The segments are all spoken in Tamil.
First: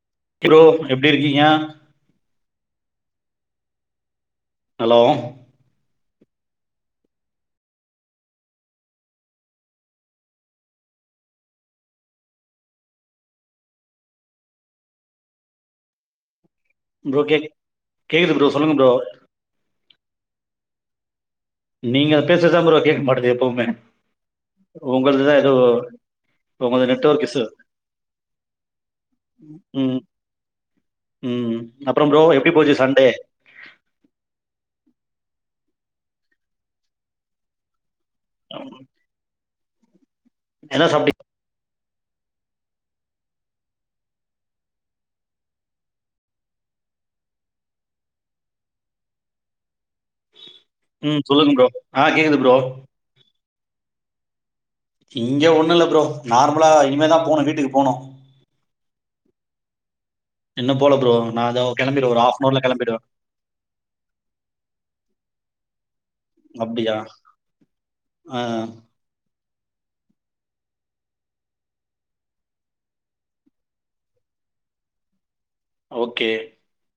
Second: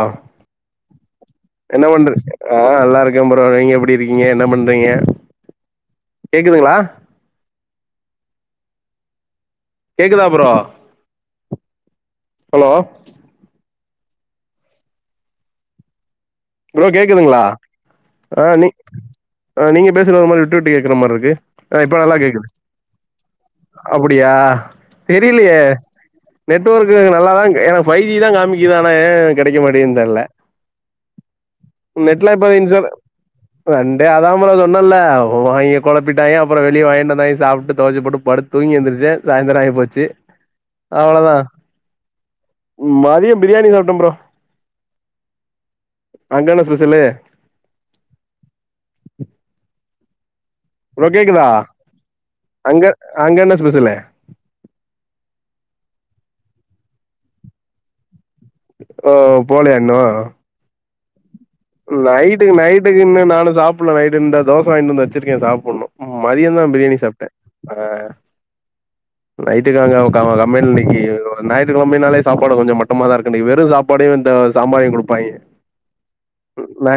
ஆ ப்ரோ எப்டி இருக்கீங்க? என்ன பண்றது ஆ நல்லாருக் இருக்க ப்ரோ நீங்க எப்டி இருக் நீங்க என்ன பண்றீங்க ஹலோ கேக்குதுங்களா கேக்குதா ப்ரோ ஹலோ ப்ரோ கேக்குதுங்களா கேக்குது ஆ ப்ரோ நீ சொல்லுங்க ப்ரோ. ஆ நீங்க பேசறது ஒரு மாரி விட்டுவிட்டு கேக்கற மார்ருக்கு ஆ இப்ப நீங்க நல்லா கேக்குது பேசுறதுதா ப்ரோ கேட்க மாட்டேது எப்பவுமே. அப்டியா உங்கள்துதா ஏதோ தெரிலயே உங்கள்து நெட்வொர்க்கு நெட்வொர்க் நல்லாதா இஷ்யூ. க் எனக் ஃபை ஜி தா காமிக்குது ஆன ஏ கெடைக்க மாட்டிங்து ம் தெர்ல ம் அப்புறம் ப்ரோ நெட்ல இப்ப எப்டி நீ சொ போச்சு சண்டே? ரெண்டே அதா ப்ரோ சொன்னல கொழப்பிட்டாய்ங்க அப்பரோ வெளிய வாங்கிட்டு வந்தாங்கே சாப்ட்டு துவச்சுப்புட்டு படுத்து தூங்கி ஏந்துருச்சே சாய்ந்தர ஆகி வச்சி என்ன சாப்ட்டீங்க? அவ்ளதா மதிய பிரியாணி சாப்ட்டம் ப்ரோ அங்கென்ன ஸ்பெஷலு ஹலோ ம் கேக்குதா சொல்லுங்க ப்ரோ. ஆ கேக்குது ப்ரோ. அங்க அங்க என்ன [unintelligible] இங்க ஒண்ணு இல்ல ப்ரோ நார்மலா இனிமேதா போனு வீட்டுக்கு போனு ஓ போலயா இன்னு இன்னு போல ப்ரோ நா இதோ கெளம்பிடுவே ஒரு நைட்டுக்கு ஹாஃப்னவர்ல கெளம்பிடுவே. நைட்டுக்கு இன்னு நானு சாப்புல்ல நைட்டு இந்தா தோச வாங்கிட் வந்து வச்சிருக்கே சாப் ண்ணொ மதியந்தா அப்டியா பிரியாணி சாப்ட்ட அ ஆ நைட்டுக்கங்க க கம்பெனில இன்னைக்கு ஞாயித்து கெழமைனாலே சாப்பாடு கொஞ்ச மட்டமாதா இருக்கு இன்னைக்கு வெறு சாப்பாடையு இந்த சாம்பாரையு குடுப்பாய்ங்க ஓகே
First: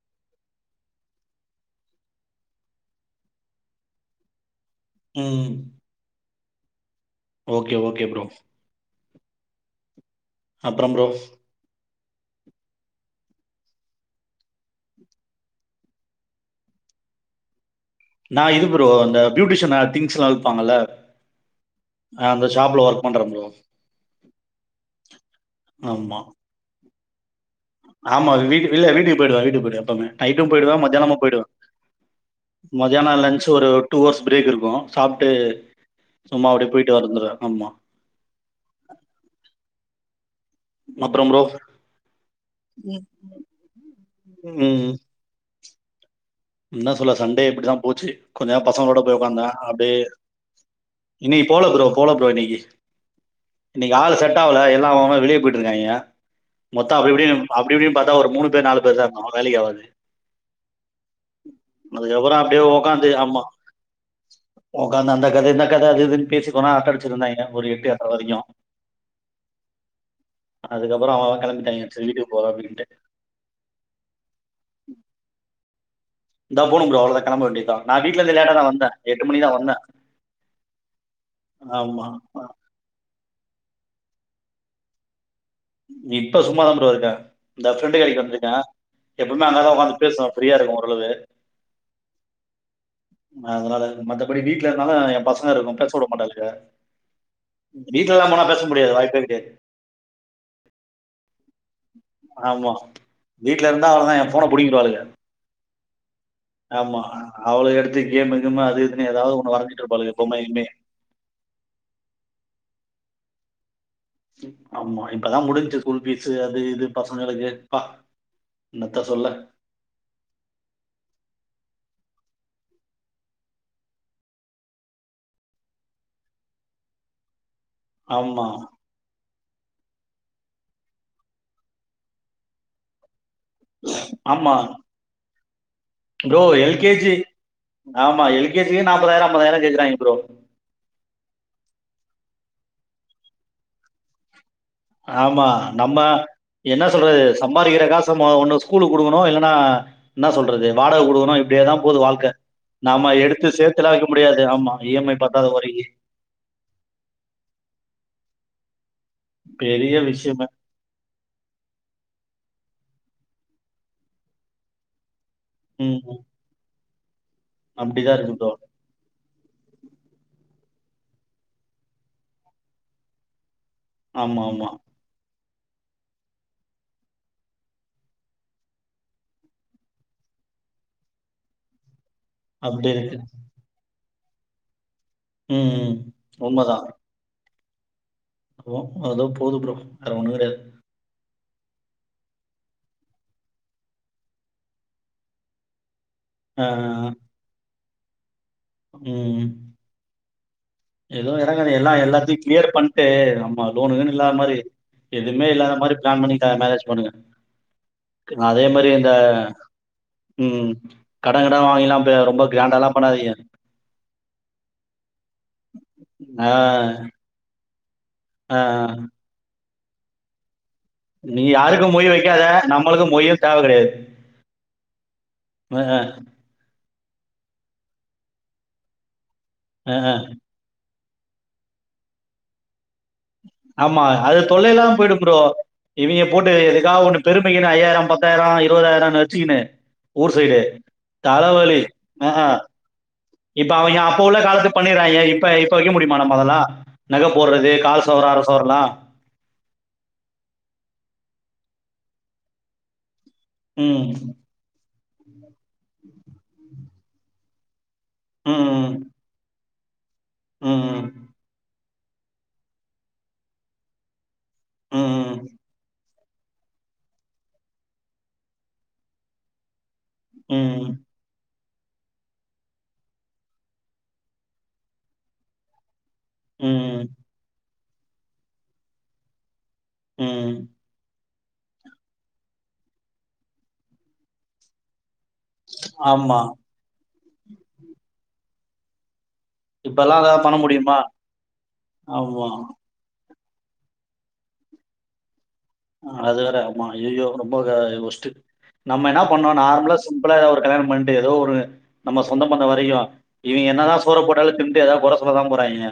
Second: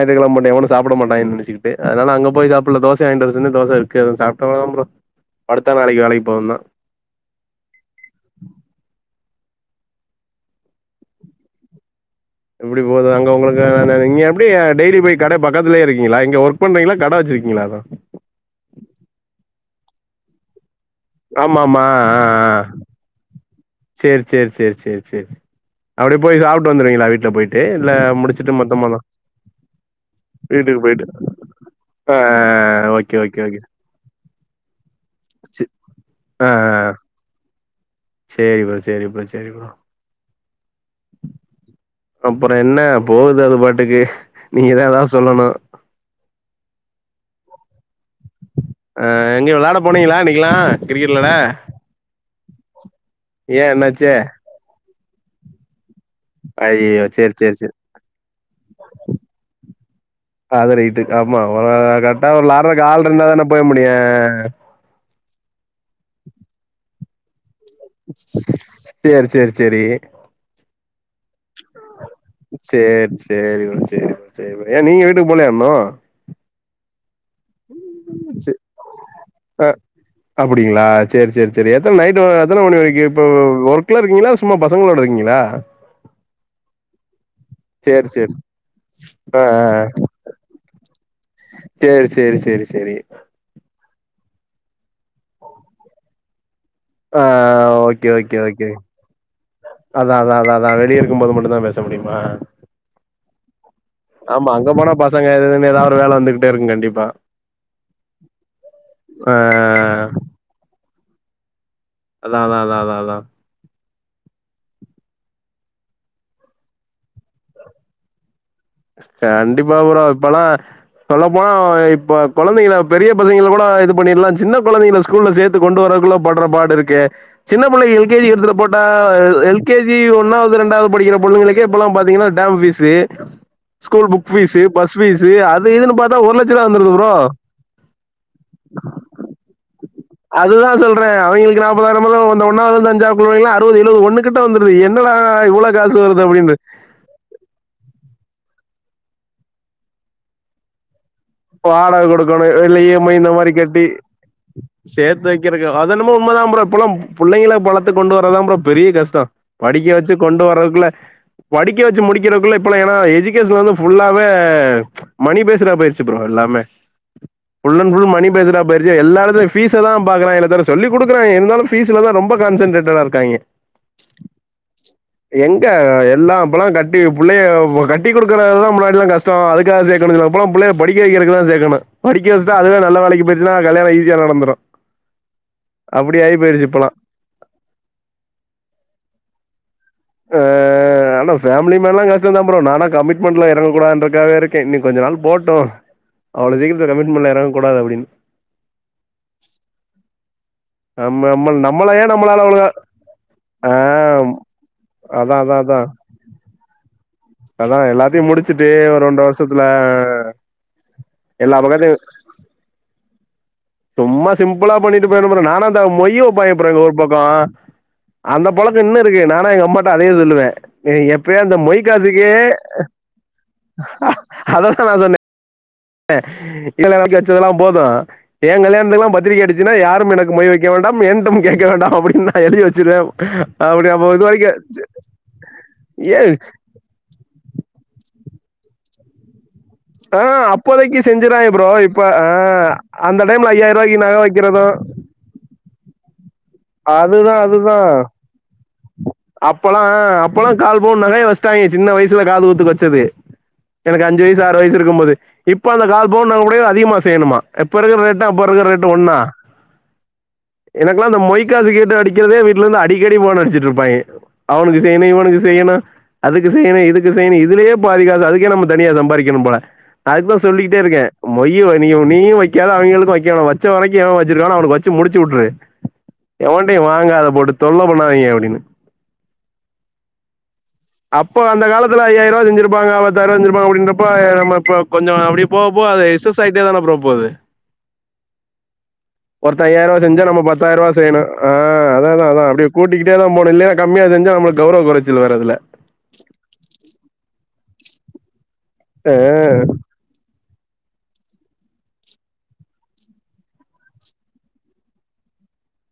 [unintelligible] எவுனு சாப்பட மாட்டாங்கன் நெனச்சிகிட்டு அதனால அங்க போய் சாப்புடுல தோசைய வாங்கிட்டு வர சொல்லி தோசை இருக்கு சாப்படனு ப்ரோ ம் படுத்தா நாளைக்கு வேலைக் போனா ஓகே ஓகே ப்ரோ அப்றம் ப்ரோ எப்டி போது அங்க உங்களுக்கு ந நீங்க எப்டி டெய்லி போய் கட பக்கத்துலயே இருக்கிங்ளா இங்க ஒர்க் பண்றிங்ளா கட வச்சிருக்கிங்ளா எது நா இது ப்ரோ அந்த பியூட்டிஷியனு திங்ஸ் எல்லா விப்பாங்கல்ல ஆமாமா ஆ அந்த ஆஹ் ஷாப்ல ஒர்க் பண்றேன் ப்ரோ. ஆஹ் சேரி சேரி சேரி சேரி சேரி ஆமா. அப்டியே போய் சாப்டு வந்துருவீங்ளா விட்ல வீட்ல போய் ஆமா வீட் இல்ல வீட்டுக்கு போய்டுவ போய்டுவ வீட்டுக்கு போய்டுவ எப்பவுமே நைட்டு போய்டுவ வீட்டுக்கு போயிட்டு மத்தியானமு போய்டுவ ஆ மதியானோ ஓகே ஓகே லஞ்ச் ஓகே ஒரு டூ ஹவர்ஸ் பிரேக் இருக்கு சாப்ட்டு சி சும்மா அப்டியே போய்ட்டு வந்துருவே ஆமா சேரிப்பா சேரிப்பா சேரிப்பா அப்புறம் ப்ரோ அப்றோ என்ன போது அது பாட்டுக்கு நீங்கதா ம். எதாவது சொல்லணு என்ன சொல்ல சண்டே இப்டிதா போச்சு கொஞ்ச நேரோ பசங்ளோட போய் உக்காந்த எங்க வெளாட அப்டியே போனீங்களா இன்னைக்கெல்லா கிரிக்கெட் வெளாட இன்னைக்கு போல ப்ரோ போல ப்ரோ இன்னைக்கு ஏ இன்னைக்கு என்னாச்சு ஆள் செட் ஆவுல எல்லா அவ அவ வெளிய போய்ட்டுருக்காயா மொத்தோ ஐய்யய்யோ அப்டி சேரி இப்படின்னு சேரி அப்டி சேரி இப்டின்னு பாத்தா ஒரு மூணு பேர் நாலு பேர்தா இருந்தோ வேலைக்கு ஆவது அது ரைட்டு ஆமா ஒரு கரெக்டா ஒரு வெளாடறதுக்கு ஆள் இருந்ததானே போ முடியு அந்த அந்த கதைதா கத அது இதுனு பேசி கொஞ்சோ நேரொ அரட்ட அடி ச்சிருந்தாங்க சேரி சேரி சேரி அதுக்கப்புறம் அவன் அவன் கிளம்பிட்டாங்க சரி வீட்டுக்கு போறோம் அப்படின்ட்டு சேரி சேரிமா சேரிமா சேரிமா ஏ நீங்க வீட்டுக்கு போலயா இன்னு இந்தா போனு ப்ரோ அவ்ளோத கெளம்ப வேண்டியதா நா வீட்ல இருந்து சே லேட்டாதா வந்த எட்டு மணிக்தா ஆ வந்த அப்டிங்களா? ஆமா ம் ஒர்க்ல இருக்கீங்ளா சும்மா பசங்களோட இருக்கீங்களா இப்ப இந்த ஃப்ரெண்டு சரி, கடைக்கு சரி. வந்ருக்கே ஆ, எப்பவுமே ஆ, அங்கதா ஆ. உட்காந்து பேசுவ ஃப்ரீயா இருக்கு ஓரளவு சரி, சரி, சரி, சரி. அதனால சும்ம அப்டி வீட்ல ஆஹா என் பசங்க இருக்கு பேச விட மாட்டாங்க அ ஆஹ ஓகே ஓகே ஓகே முடியாது வாய்ப்பே கிடையாது அதா அதா நா வெளிய இருக்க [unintelligible] ஆமா வீட்ல இருந்தா அவ்ளோதா எ ஃபோன்ன ஆமா, அங்க போனா புடிங்கிடுவாளுங்க பசங்க இது இதுன்னு ஏதாவது ஒரு வேல வந்துகிட்டே இருக்கும் ஆமா கண்டிப்பா. அவுள்க எடுத்து கேமு கிமு அது இதுன்னு ஆ ஏதாவது ஒண்ணு வரஞ்சிட்டு இருபாளுக பொம்மைய கிம்மைய அதா அதா அதா அதா அதா ஆமா இப்பதா முடிஞ்ச்சு ஸ்கூல் பீஸ் அது இது பசங்களுக்கு ப்பா கண்டிப்பா ப்ரோ இப்பல்லா சொல்லப்போனா இப்ப கொழந்தைங்ள பெரிய பிள்ளைகள கூட இது பண்ணிடலா சின்ன கொழந்தைங்ள ஸ்கூல்ல சேத்து கொண்டு வரதுக்குள்ள படுற பாடு இருக்கே சின்ன புள்ளகி எல்கேஜி ஆமா எடுத்துடு போட்டா எல் கேஜி ஒன்னாவ்து ரெண்டாவ்து படிக்கிற பொன்னுங்ளுக்கே இபெல்லாம் பாத்தீங்கன்னா டேம் பீஸ்ஸு ஸ்கூல் புக் ஆமா ஃபீஸ்ஸு பஸ் ஃபீஸ்ஸு அத் ப்ரோ எல் கே ஜி ஆமா எல் கே ஜியே நாப்பதாயிரம் ஐம்பதாயிரம் கேக்கிறாய்ங்க அதுதான் சொல்றேன் அவிங்ளுக் நாப்பதாயிரம் வ்ளோ வந்த ஒன்னாவ்து அஞ்சாப் பிள்ளைங்க அறுவ்து எழுவ்து ஒன்ன கிட் ஆமா நம்ம அப்டின்னு என்ன சொல்றது சம்பாதிக்கிற காஸ் ச ஒன்ன ஸ்கூலுக் குடுகணும் இல்லனா என்ன சொல்றது வாடக கொடுக் வாடக கொடுக்கணு வெள்ளி ஈஎம்மை இந்த எடுத்து மாரி கட்டி சேர்த்துலாம் வைக்க முடியாது ஆமா இஎம்ஐ சேர்த் பத்தாத வைக்றக்கு வரைக்கும் அத்என்னமே உண்மதான் ப்ரோ இப்லாம் புள்ளைங்கள பழத்த கொண்டு வரதான் ப்ரோ பெரிய கஷ் டம் படிக்க பெரிய வச்சு கொண்டு விஷயமே வரதுகுள்ள படிக்க வச்சு முடிக்கிறகுள்ள இப்பல ஏன்னா எஜுகேஷன்ல வந்து ஃபுல்லாவே மணி பேஸ்ட பேய்ர்ச் ம் த்து ப்ரோ ம். எல்லாமே ஃபுல் ன் ஃபுல் அப்படிதான் மணி இருக்கு ப்ரோ பேஸ்ட்டா பேயிற்ச்சு எல்லஎடத்த ஃபீஸ தான் பாக்றய்ங்லெ தர சொல்லி குடுக்றாய்ங் இருந்தாலும் பீஸ்லதான் ரொம்ப கான்சன்ட்ரேட்டடா இருக்காய்ங்க ஆமா ஆமா எங்க எல்லா இப்பலா கட்டி புள்ளைய கட்டிகொடுக்றதுதா முன்னாடிலா கஷ்டேம் அதுக்கா காசு சேக்கணு சொ ப்பலாம் பிள்ள படிக்க வைக்றக்குதா சேக்கணு படிக்க வச்டா அதுவே அப்படி நல்ல இருக்கு வேலைக்கு போயிற்சுன கல்யாண ஈசி [unintelligible] நடந்ரு ம் ம். அப்டி ஆயி போயிருச்சு உண்மைதான் இப்பலா ஓ அதோ போது ப்ரோ அதுஒன்னு கடையாது ஃபேம்லி மேன்லா கஷ்ட தா ப்ரோ நானா கமிட்மெண்ட்ல இறங்க கூடாதுன்ருக்காக இருக்கே இனி கொஞ்ச நாள் போட்டு அவுள சீக்ரத்துல கமிட்மென்ல இறங் கூடாது அப்டின் உம் நம்ம எதோ நம்ம இறங்கற எல்லா நம்மள ஏன் எல்லாத்தியு நம்மளால அவ்ளோதா க்ளியர் பண்ட்டு நம்மா ஆ லோனுகீனு இல்லாத மாரி அதா எதுமே அதா இல்லாத அதா மாரி பிளான் பண்ணி க மேரேஜ் பண் அதா எல்லாத்தையு ம் அதே முடிச்சுட்டு மாரி ஒரு இந்த ரெண்டு வருஷத்துல உம் கட கிட எல்லா வாங்கிலா பக்கத்தையு பெ ரொம்ப கிராண்டால்லா பண்ணா தீங்க சும்மா சிம்புளா பண்ணிட்டு போய்ற்ணு ப்ரோ நா இந்த மொய் ஆ வெப்பாய்ங் ப்ரோ எங்க ஊரு பக்கோ அந்த ஆ பழக்க இன்னு இருக்கு நானா எங்க அம்மா ட்ட அதையே சொல்லுவே எ எப்பயு நீ அந்த யாருக்கு மொய் மொய்க்காசுக்கு வைக்காத நம்மளுக்கு மொய்யு தேவ கெடையாது அத தா நா சொன்னே அ ஆஹ் [inaudible] வச்சதல்லா போது எ கல்யாணத்துக்குலா பத்திரிக அடி ச்சினா அ அ யாரும் எனக்கு மொய் வைக்க வேண் டாம் ஏன்டும் கேட்க வேண்டாம் அப்டின்னு நா எழுதி வச்சிருவே அப்டி ஆமா அப்ப இது அது வரைக்கு தொல்லை இல்லாம போயிடு ப்ரோ ஏ இவிங்க போட்டு எதுக்காக ஒண்ணு பெருமைக்குன்னு ஐயாயிரோ பத்தாயிரோ இருவதாயிரன்னு வச்சுகின்னு ஆஹ் அப்போதைக்கு செஞ்சறாய்ங்க ப்ரோ இப்ப அ ஆ ஆ அந்த டைம்ல இப்ப ஐயாயிர அவ ரூபாய்க்கு நக அப்ப உள்ள வைக்கிறது காலத்து பண்ணிறாயிக இப்ப இப்ப முடியுமா நம்ம அதல்லா நக அதுதா போடுறது அதுதா கால் சவர அர சவரலா அப்பல்லா அப்பல்லா கால் பவன் நகை வச்டாய்க சின்ன வயசுல காது குத்துக்கு வச்சது எனக்கு ம் அஞ்சு வயசு ஆறு வயசு இருக்கு போது இப்ப அந்த கால் பவுன் நக கூட அதிகமா செய்யணுமா எப் இப்ப இருக்கிற ரேட்டு அப்ப இருக்குற ம் ரேட்டு ஒன்னா ம் எனக்கெல்லா இந்த மொய்காசுக ண்டு அடிக்கிறதுே வீட்டுல இருந்து அடிக்கடி போனடிச்சு ரூபாய் ஆனங்கு ம் சைனும் ம் இவனுக்கு செய்யனு அதுக்கு செய்யணு இதுக்கு செய்யணு இதுலயே பாதுக்காசு அதுக்கே நம்ம தனியா சம்பாதிக்கணும் போல அதுக்குதான் சொல்லிக்கிட்டே ம் இருக்கேன் மொய் நீ நீ நியூம் வைக்காத அவங்களுக்கும் வைக்கும் வச்ச வரைக்கும் எவன் வச்சிருக்கானா அவனுக்கு வச்சு முடிச்சு விட்டுரு ம் எவடையும் ம் வாங்காத பொடுத்து தொல்ல பண்ணாதீங்க அப்படின்னு உம் அப்போ அந்த காலத்து ஐயாயம் ரூா செஞ்சப்பாங்க அஐத்தாயிர ரூா செஞ்சப்பா அப்படின்றப்ப நம்மப்ப கொஞ்சோ அ அப்படி போக போக எஸ் எஸ் ஆமா ஆயிட்டே தான ப்ரோ போகுது ஒருத்த ஐயாயம் ரூபா இப்பல்லாம் செஞ்சா நம்ம அதான் பண்ண பத்தாயம் ரூபா முடியுமா? செய்யணும் ஆஹ் அதான் ஆமா. அதான் அப்படி கூட்டிட்டேதான் போன இல்லைய கம்மியா செஞ்சா நம்மக்கு கௌருவ குறைச்சல் வேற இதுல ஆஹ் அது வேற ஆமா ஐயையோ ரொம்ப ஒஸ்ட்டு நம்ம ஆ, என்ன பண்ணோ நார்மலா சிம்பளா எதா ஒரு கல்யாணம் பண்ணிட்டு ஏதோ ஒரு நம்ம சொந்த பந்த வரைக்கு இவங்க என்னதா சோற போட்டாலு தின்ட்டு எதா கொற சொல்லதா போறாங்க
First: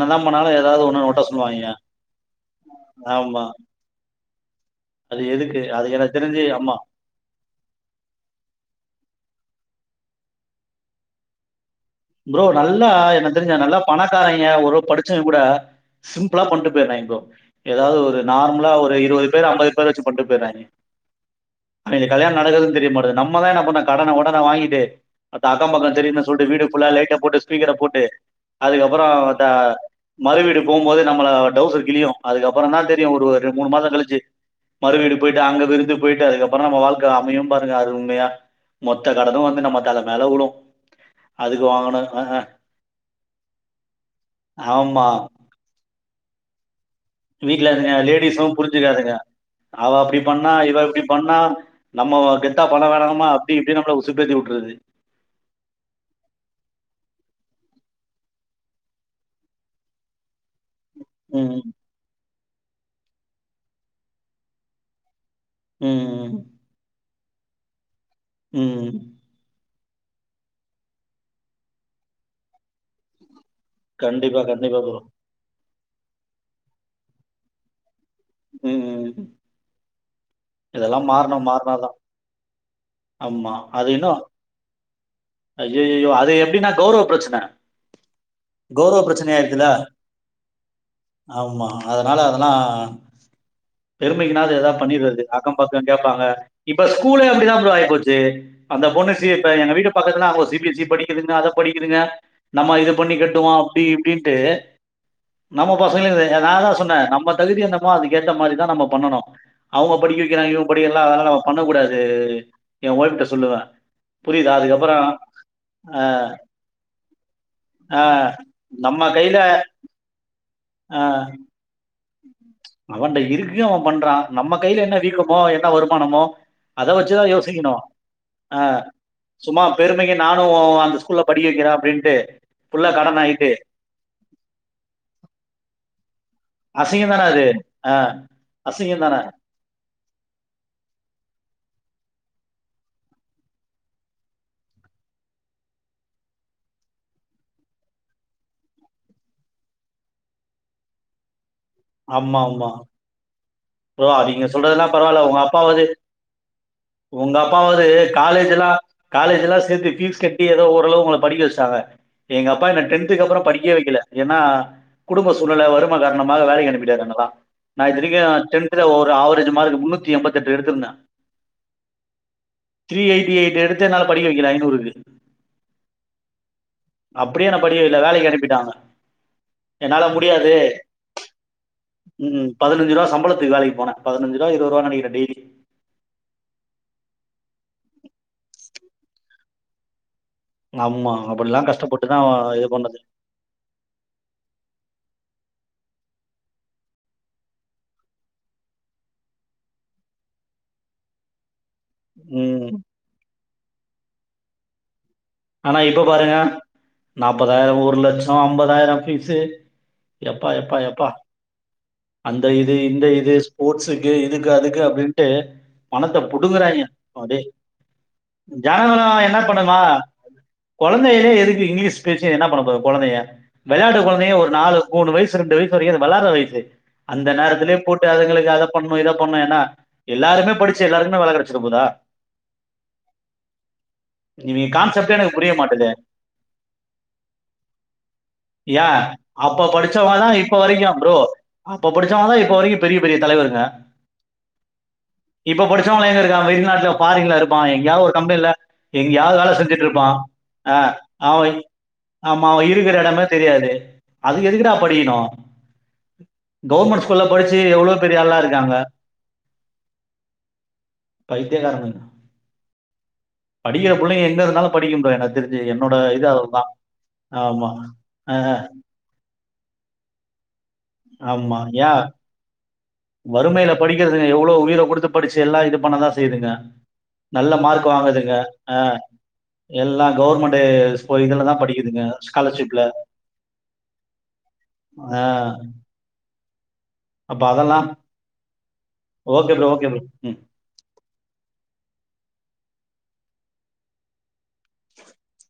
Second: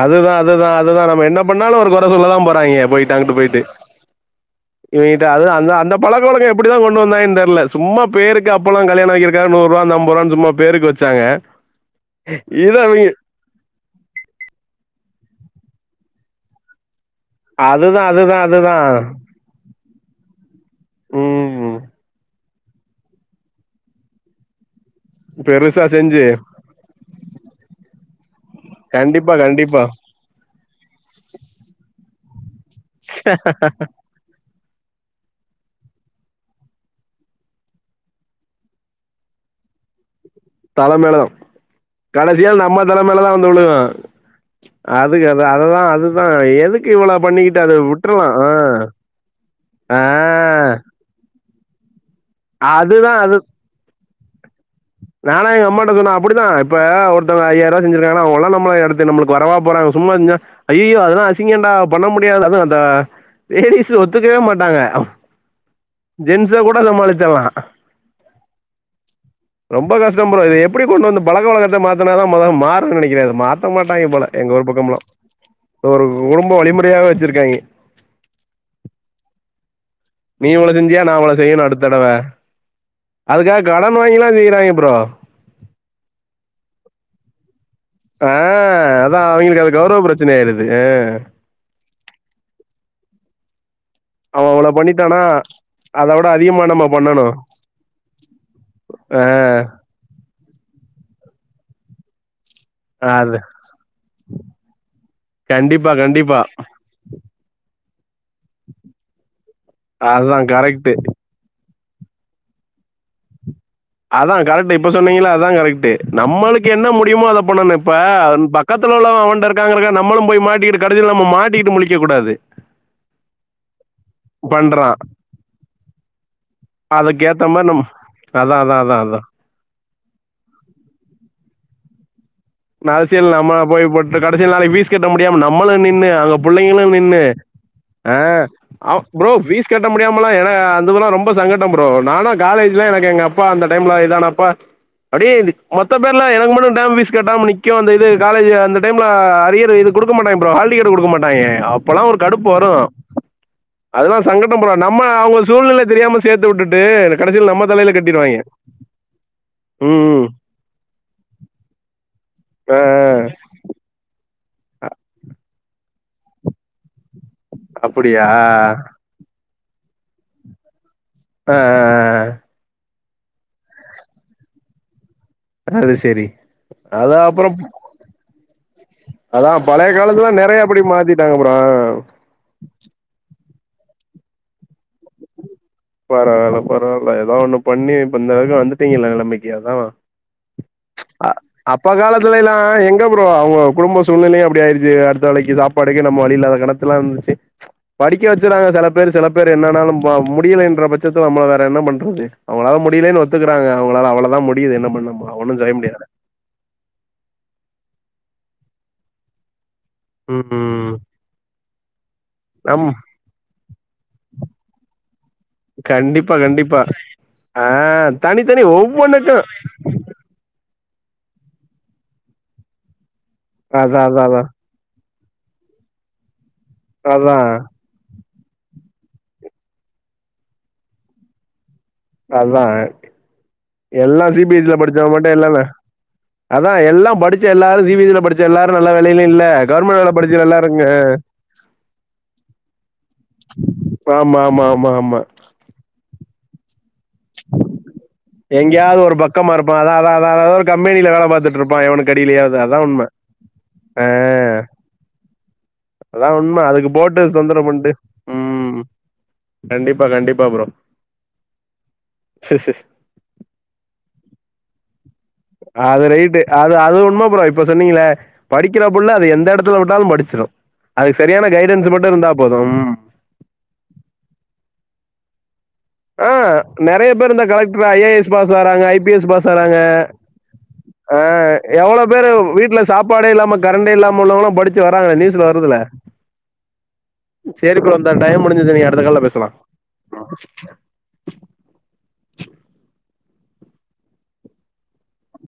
அதுதா அதுதா அதுதா நம்ம என்ன பண்ணாலு ஒரு கொற சொல்லதா போறாங்க போயிட்டு அங்கிட்டு ஆமா. போயிட்டு இவிட்ட அது எதுக்கு? அந்த எனக்கு தெரிஞ்சு பழக்கங்க எப்படிதா ஆமா. கொண்டு வந்தாயனு தெரியல சும்மா பேருக்கு அப்போல்லா கல்யாண ஆக்கிருக்காரு நூறு ரூபா ஐம்பது ரூவா சும்மா பேருக்கு வச்சாங்க ப்ரோ இதை நல்லா அவங்க என்ன தெரிஞ்ச நல்லா பணக்காரங்க ஒரளவு படிச் ச்சவங்க கூட சிம்புளா பண்ட்டு போய்றாங்க ப்ரோ எதாவது அதுதான் ஒரு அதுதான் நார்மலா அதுதான் ஒரு இருவது பேர் ஐம்பது பேர வச்சு பண்டு போய்டுறாங்க ம் ஆனா இந்த கல்யாண நடக்கது தெரியமாட்டாது நம்ம தா என்ன பண்ண கடன உடன வாங்கிட்டு அப்ப பெருசா அக்கம்பக்கோ செஞ்சு தெரியனு சொல்லிட்டு வீடு லைட்ட போட்டு ஸ்பீக்கர போட்டு அதுக்கப்பபறோ கண்டிப்பா ட்டா கண்டிப்பா மறுவீடு போபோது நம்ம டவுசர் கிழியு அதுக்க அப்புற தா தெரியு ஒரு ரெண்டு மூணு மாசம் கழிச்சு மறுவீடு போயிட்டு அங்க விருந்து போயிட்டு அதுக்கப்பறோ நம்ம வாழ்க்க அமையு பாருங்க அரும்மையா மொத்த கடனு வந்து நம்ம தல மேல விழு தலைமையில தான் கடைசியா நம்ம தல மேலதா வந்து விழுகு அதுக்கு அத அததா அது தா எது வீட்ல இருங்க லேடிஸு புரிஞ்சுக்காதுங்க அவ ஆ அப்பிடி பண்ணா இவ இப்படி பண்ணா நம்மொ கெத்தா பண்ணா அதுதான் வேணாம அது. அப்டி இப்டி நம்பள உ சுபேத்தி உட் நானா எங்க அம்மாட்ட சொன்ன அப்டிதா இப்ப ஒருத்தவங்க ஐயாயிருவா ஞ்சுருக்காங்கனா அவங்கள்ளா நம்மளய அடுத்து நம்முளுக்கு வரவா போறாங்க சும்மா [unintelligible] ஐயையோ அதெல்லா ம் அசிங்கண்டா பண்ண முடியாது து அந்த லேடிஸு ஒத்துக்கவே மாட்டாங்க ம் ஜென்ச கூட சமாளி ச்சர்ல்லா உம் ரொம்ப கஷ்டொம் ப்ரோ இத எப்பிடி கொண்டு வந்து பழக்க வழக்கத்த மாத்துனாத மொத மாறுன் நெனைக்கிறே இத மா த்த மாட்டாய்ங்க போல கண்டிப்பா எங்க ஊரு கண்டிப்பா பக்கம்லா ப்ரோ ப்ப ஒரு கு குடும்போ வழிமுறையாவே வெச்சிருக்காய்ங்க ம் ம் நீ இவ்ளு செஞ்சியா இதெல்லாம் நா அவ்ளோ மாறணும் செய்யணு மாறினாதான் அடுத்தடவ அதுக்காக கடன் வாங்கியெல்லா செய்யறாய்ங்க ப்ரோ அய்யய்யோ அது எப்படின்னா கௌரவ பிரச்சனை ஆ கௌரவ அதான் அவிங்களுக்கு பிரச்சனையாயிருதுல. அது கௌரவ பிரச்சனையாயிருக்கு அ ஆமா. பெருமைக்குனா அவன் அது அவ்ளோ எதாவது பண்ணிட்டானா பண்ணிடுறது அக்கம் பக்கம் அத கேட்பாங்க விட அதிகமா இப்ப நம்ம பண்ணணு ஸ்கூலே அப்படிதான் புரோ ஆகி போச்சு அந்த பொண்ணு ஆ இப்ப எங்க வீட்டு ப அவங்க சி பி எஸ் சி படிக்கதுங்க அதை படிக்கதுங்க நம்ம இது பண்ணி அது கட்டுவோ அப்டி இப்டின்ட்டு நம்ம கண்டிப்பா பசங்களது கண்டிப்பா நா அதா சொன்னே நம்ம தகுதி என்ன [unintelligible] கேத்த மாரிதா நம்ம பண்ணணு அவுங்க படிக் அதா வெக்றாங்க இவங் படி கரெக்ட்டு எல்லா அதெல்லா நம்ம பண்ணக்கூடாது து எ ஒய்ஃப்ட்ட சொல்லுவே அதா கரெக்ட்டு இ இப்ப சொன்னீங்கள்ல அதாங் கரெக்ட்டு அ நம்மளுக்கு என்ன முடியுமோ அத பண்ணணு இப்ப ஆ பக்கத்தில நம்ம உள்ளவ கையில அவன்ட்ட இருக்காங்கறக்காக நம்மளும் போய் மா கடைசில நம்ம மாட்டிகிட்டு முழி அவன்ட்ட இருக்கு அவ பண்றா நம்ம கையில பண்றா என்ன வீக்கமோ என்ன வருமானமோ அதை வச்சுதான் அதுகேத்த மார் யோசிக்கணும் நம் அதா அதா ஆஹ் அதா அதா சும்மா பெருமைக்கு நானு அந்த ஸ்கூல்ல படிக்க வெக்கிறே அப்டின்ட்டு ந சியல் நம்ம போய் பட்டு கடைசில நாளை வீஸ் கட்ட முடியாம நம்மளு நின்னு அங்க புள்ளைங்களு அசிங்கம் நின்னு தானே அது ஆஹ் ஆ அவ் அசிங்கம் தானே ப்ரோ வீஸ் கட்ட முடியாமலா எனா அதுவெல்லா ரொம்ப சங்கட்டம் ப்ரோ நான காலேஜ்லா எனக்கு எங்க அப்பா அந்த டைம்ல இது ஆனப்பா அப்டியே ந்தி மொத்த பேர்ல எனக்கு மட்டு டேம் ஃபீஸ் கட்டமா நிக்கு அந்த இது காலேஜ் அந்த டைம்ல அரியர் இது குடுக்க மாட்டாங்க ப்ரோ ஹால்டிக்கெட்டு குடுக்க மாட்டாய்ங்க அப்பல்லா ஒரு ஆமா கடுப்பு வரு ஆமா ப்ரோ நீங்க சொல்றது எல்லாம் பரவால உங்க அப்பாவது சூழ்நிலை தெரியாம சேத்து விட்டுட்டு உங்க கடைசில நம்ம அப்பாவது தலையில கட்டிருவாய்ங்க காலேஜ் எல்லாம் காலேஜ் எல்லாம் சேர்த்து ஃபீஸ் ம் கட்டி ஏதோ ஓரளவு உங்க படிக்க வெச்சுடாக எங்கப்பா ஆ என் ஆ டென்த்துக்கு அப்புறம் படிக்கவெ வெக்கல ஏன்னா குடும்ப சூழ்நிலை வரும் காரணமா வேலைக்கு அனுப்பிட்டாரு என்னலா நான் அப்படியா இதுவரைக்கும் டென்ந்துல ஒரு ஆவரேஜ் மார்க் முன்நூத் எம்பத்து எட்டு எடுத்து இருந்தேன் ஆ ஆ ஆ த்ரீ ஏய்ட்டி ஏய்டு எடுத்து என்னால படிக்க வெக்கல ஐநூறுக்கு அது செரி அது அப்படியே அப்புறம் நான் படிக்க வைக்கல வேலைக்கு அனுப்பிட்டாங்க அதான் பழைய என்னால காலத்துலலாம் முடியாது நெறைய அப்படி மாத்திட்டாங்க ப்ரோ ம் பதினஞ்சு ரூபா சம்பளத்துக்கு வேலைக்கு போனா பதினஞ்சு ரூபா இருபது ரூபா நெனைக்கிறேன் டெய்லி பரவால பரவால்ல ஏதாவது ஒண்ணு பண்ணி இப்ப இந்தளவுக்கு வந்துட்டீங்கல்ல நல்ல நிலமைக்கு அதான் ஆமா அப்படிலாம் அப்பா கஷ்டப்பட்டு தான் காலத்துல எல்லாம் இது பண்ணது எங்க ப்ரோ அவங்க குடும்ப சூழ்நிலையும் அப்படி ஆயிடுச்சு அடுத்து வேலைக்கு சாப்பாடுக்கு நம்ம வழியில்லாத கணத்ததுல இருந்துச்சு படிக்க வெச்சுடாங்க சில பேர் சல பேர் என்ன ஆனாலும் முடிய ங்கிற பட்சத்தில நம்மள வேற என்ன பண்றது ம் அவங்களால முடியலைன்னு ஒத்துக்குறாங்க அவங்களால அவள தான் முடி டிது என்ன பண்ணலாம் ஆனா இப்ப பாருங்க நாப்பதாயிரம் ஒரு லட்சம் ஐம்பதாயிரம் ஃபீஸு எப்பா எப்பா ம் எப்பா அந்த இது நம் இந்த இது ஸ்போர்ட்ஸுக்கு இதுக் அதுக்கு அப்பிடி கண்டிப்பா கண்டிப்பா அப்படியே ஆஹ் தனி தனி ஒவ்வொண்ணுக்கும் கொழந்தையிலே எதுக்கு இங்கிலீஷ் ஸ்பீச்சு என்ன பண்ண போதுங்க கொழந்தைங்க விளையாட்டு அதா அதா கொழந்தைங்க அதா ஒரு நாலு மூணு வயசு ரெண்டு வயசு வரைக்கும் அது வெளயாடுற வயசு அந்த அதா நேரத்திலயே போட்டு அதுங்கள அத பண்ணும் இத பண்ணும் என்னா எல்லாருமே படிச்சு எல்லாருக்குமே வேல கெடைச்சிற போதா அதான் எல்லாம் சி பி நீங்க எஸ் இ ல படிச்சு கான்செப்டே எனக்கு புரிய மாட்டேது அதான் எல்லாம் படிச்ச எல்லாரும் சி பி எஸ் இ படிச்ச எல்லாரும் நல்ல ஏன் வேலையிலும் இல்ல அப்ப கவர்மெண்ட்ல படிச்சவங்க தான் படிச்சு இப்ப நல்லாருங்க வரைக்கும் ப்ரோ அப்ப படிச்சவங்க தான் இப்ப வரைக்கும் பெரிய பெரிய தலைவருங்க ஆமா ஆமா ஆமா ஆமா [unintelligible] வெளிநாட்டும் ஃபாரீன்ல இருப்பான் எங்கயாவது ஒரு கம்பெனில எங்கேயாவது ஒரு எங்கயாவது பக்கமா வேல செஞ்சுட்டு அதான் அதான் இருப்பான் அதான் அதான் ஒரு பான் அஹ் கம்பெனில வேலை அவன் பார்த்துட்டு இருப்பான் எவனுக்கு ஆமா அடியிலயாவது அவன் அதான் இருக்கிற உண்மை இடமே தெரியாது ஆ, அதுக்கு எதுக்குடா படிக்கனும் அதான் உண்ம அதுக்கு போட்டு தொந்தரவு பண்ட்டு எவ்வளவு பெரிய ஆளா இருக்காங்க உம் கண்டிப்பா கண்டிப்பா ப்ரோ பைத்தியக்காரனுங்க உள்ளயே இருந்ததுனால் படிக்கும்பேனக் அது ரைட்டு அது அது உண்ம ப்ரோ இப்ப ஆமா சொன்னிங்கள அஹ் படிக்கிற புள்ள அது எந்த எடத்துல உட்டாலு படிச்சிடு அதுக் சரியான ஆமா கைடனஸ் ஏன் மட்டும் இருந்தா போது வறுமையில படிக்கிறதுங்க எவ்ளோ உயர் ளோ குடுத்து படிச்சி எல்லா இது பண்ணதான் செய்யுதுங்க ஆஹ் நெறைய பேரு இந்த நல்ல collector mark I A S வாங்குதுங்க பாஸ் ஆறாங்க ஐ பி எஸ் பாஸ் ஆறாங்க எல்லாம் கவர்மெண்ட் இதுல ஆஹ் தான் படிக்குதுங்க எவ்ளோ பேரு வீட்ல ஸ்காலர்ஷிப்ல சாப்பாடே இல்லாம கரண்டே இல்லாம உள்ளவங்களா படிச்சி வராங்க நியூஸ்ல வருதுல அப்ப சேரி அதெல்லாம் ப்ரோ இந்த டைம் முடிஞ்சது இனி அடுத்த கால்ல பேசலா ஓகே ப்ரோ ஓகே ப்ரோ [inaudible]